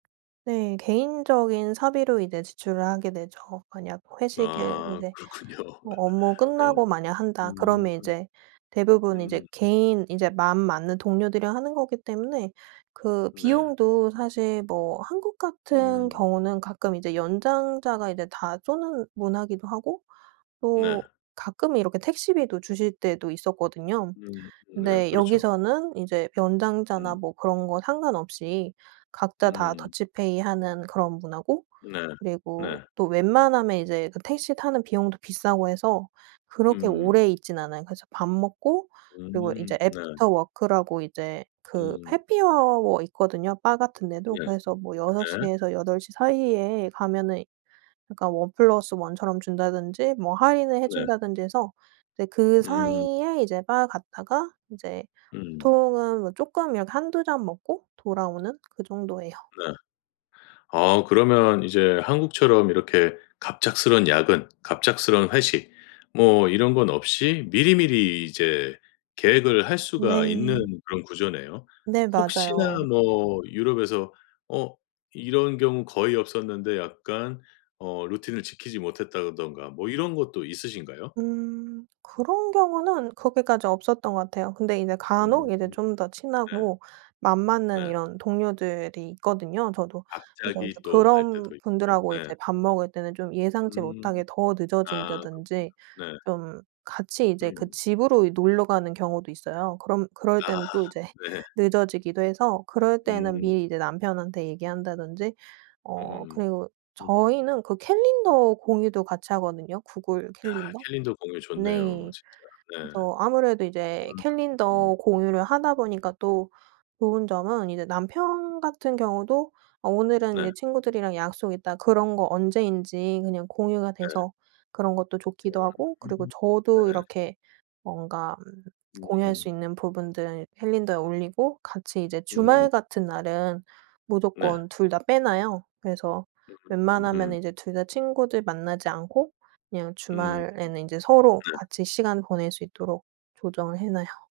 네. 개인적인 사비로 이제 지출을 하게 되죠. 만약 회식을 아 이제 그렇군요. 뭐 업무 예. 끝나고 만약 한다 음. 그러면 이제 대부분 이제 음. 개인 인제 마음 맞는 동료들이랑 하는 거기 때문에 그 네. 비용도 사실 뭐 한국 같은 음. 경우는 가끔 이제 연장자가 이제 다 쏘는 문화기도 하고 또 네. 가끔은 이렇게 택시비도 주실 때도 있었거든요. 음 음네, 근데 그렇죠. 여기서는 이제 음. 연장자나 뭐 그런 거 상관없이 각자 다 음. 더치페이 하는 그런 문화고 네. 그리고 네. 또 웬만하면 이제 그 택시 타는 비용도 비싸고 해서 그렇게 음. 오래 있진 않아요. 그래서 밥 먹고 그리고 이제 음 네. 애프터 워크라고 이제 그 음 해피아워 있거든요, 바 같은 네. 데도. 그래서 뭐 6 네. 시에서 8 시 사이에 가면은 그러니까 1+1 처럼 준다든지 뭐 할인을 네. 해준다든지 해서 이제 그 음. 사이에 이제 바 갔다가 인제 음. 보통은 뭐 쪼끔 이렇게 1-2 잔 먹고 돌아오는 그 정도예요. 네. 아 그러면 이제 한국처럼 이렇게 갑작스러운 야근, 갑작스러운 회식 뭐 이런 건 없이 미리미리 이제 계획을 할 수가 있는 네. 그런 구조네요. 네 혹시나 맞아요. 뭐 유럽에서 어 이런 경우 거의 없었는데 약간 어 루틴을 지키지 못했다던가 뭐 이런 것도 있으신가요? 음. 그런 경우는 그렇게까지 없었던 것 같아요. 근데 이제 음. 간혹 이제 좀 더 네. 친하고 맘 맞는 네. 이런 동료들이 있거든요, 저도. 그래서 이제 갑자기 또 할 그런 때도 있고요. 분들하고 네. 이제 밥 먹을 때는 좀 예상치 음. 못하게 더 아 늦어진다든지 그렇군요. 네. 좀 같이 이제 그 음. 집으로 이 놀러 가는 경우도 있어요. 그럼 그럴 아 때는 또 이제 네. 늦어지기도 해서 그럴 때는 음. 미리 이제 남편한테 얘기한다든지. 어 음음음. 그리고 음. 저희는 그 캘린더 공유도 같이 하거든요, 구글 아 캘린더. 캘린더 공유 좋네요, 네 진짜. 네. 그래서 아무래도 음 이제 음. 캘린더 공유를 하다 보니까 또 좋은 점은 이제 남편 같은 경우도 어 오늘은 이제 네. 친구들이랑 약속 있다 그런 거 언제인지 그냥 공유가 네. 돼서 그런 것도 좋기도 하고 음 그리고 저도 네. 이렇게 뭔가 음 공유할 수 음. 있는 부분들은 캘린더에 올리고 같이 이제 음. 주말 같은 날은 네. 무조건 2 다 빼놔요. 그래서 음음음음. 웬만하면은 이제 2 다 친구들 만나지 않고 그냥 음. 주말에는 인제 서로 네. 같이 시간 보낼 수 있도록 조정을 해놔요.